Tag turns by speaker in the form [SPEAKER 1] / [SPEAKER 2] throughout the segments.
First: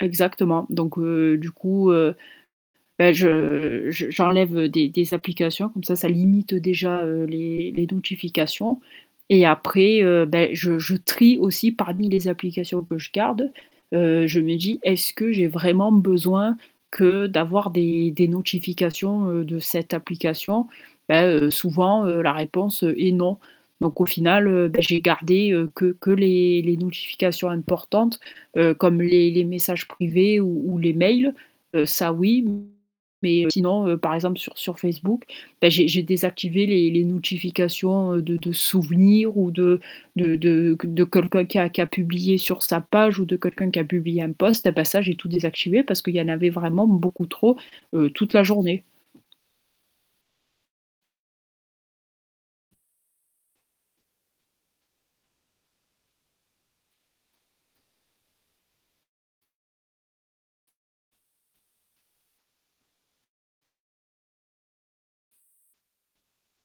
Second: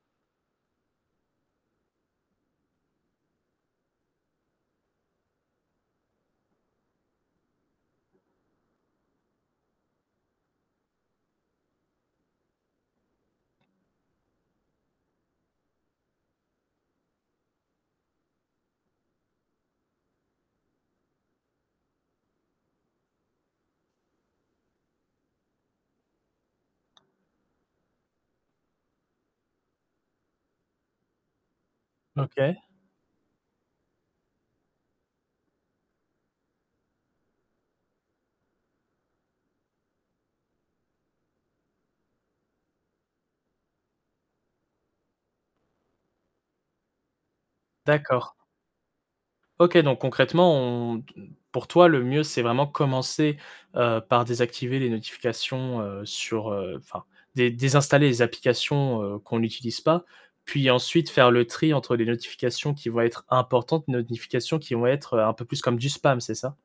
[SPEAKER 1] Exactement, donc heu, du coup, heu, bah je je j'enlève, heu, des des applications comme ça ça limite déjà, heu, les les notifications et après, heu, ben je je trie aussi parmi les applications que je garde, heu, je me dis: «Est-ce que j'ai vraiment besoin que d'avoir des des notifications, heu, de cette application?» bah, heu, souvent, heu, la réponse est «Non» donc au final, heu, bah j'ai gardé, heu, que que les les notifications importantes, heu, comme les les messages privés ou ou les mails, heu, ça oui.
[SPEAKER 2] OK.
[SPEAKER 1] Mais heu, sinon, heu, par exemple sur sur Facebook, bah j'ai j'ai désactivé les les notifications, heu, de de souvenirs ou de de de q de comme quelqu'un qui a publié sur sa page ou de quelqu'un qui a publié un post, ah bah ça j'ai tout désactivé parce qu'il y en avait vraiment beaucoup trop, heu, toute
[SPEAKER 2] D'accord.
[SPEAKER 1] la journée.
[SPEAKER 2] OK donc concrètement on te pour toi le mieux c'est vraiment commencer, heu, par désactiver les notifications heu, sur, heu, enfin dé désinstaller les applications, heu, qu'on utilise pas puis ensuite faire le tri entre les notifications qui vont être importantes, notifications qui vont être, heu, un peu plus comme du spam c'est ça?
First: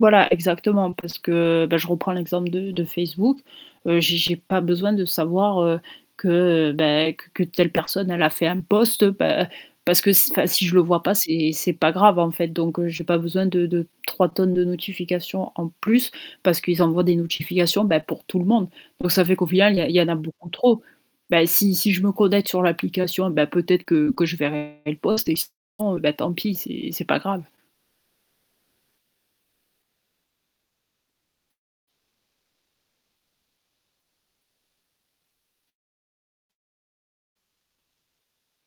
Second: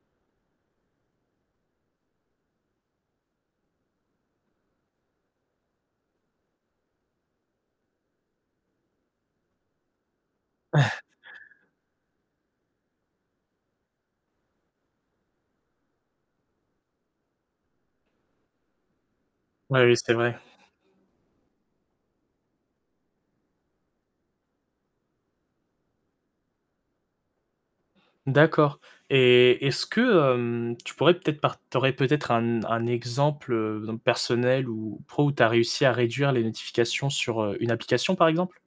[SPEAKER 1] Voilà, exactement parce que, bah, je reprends l'exemple de de Facebook, heu, j'ai j'ai pas besoin de savoir, heu, que beh, q que telle personne, elle a fait un post bah, parce que si enfin si je le vois pas, c'est c'est pas grave en fait, donc heu, j'ai pas besoin de de 3 tonnes de notification en plus parce qu'ils envoient des notifications bah pour tout le monde, donc ça fait qu'au final il
[SPEAKER 2] Oui,
[SPEAKER 1] y a
[SPEAKER 2] oui,
[SPEAKER 1] il y en
[SPEAKER 2] c'est
[SPEAKER 1] a
[SPEAKER 2] vrai.
[SPEAKER 1] beaucoup trop. Bah si si je me connecte sur l'application, ben peut-être que que je verrai le post et sinon bah, tant pis, c'est c'est pas grave.
[SPEAKER 2] D'accord et est-ce que, hem, tu pourrais peut-être par tu aurais peut-être un n un exemple, heu, donc personnel ou pro où tu as réussi à réduire les notifications sur, heu, une application par exemple?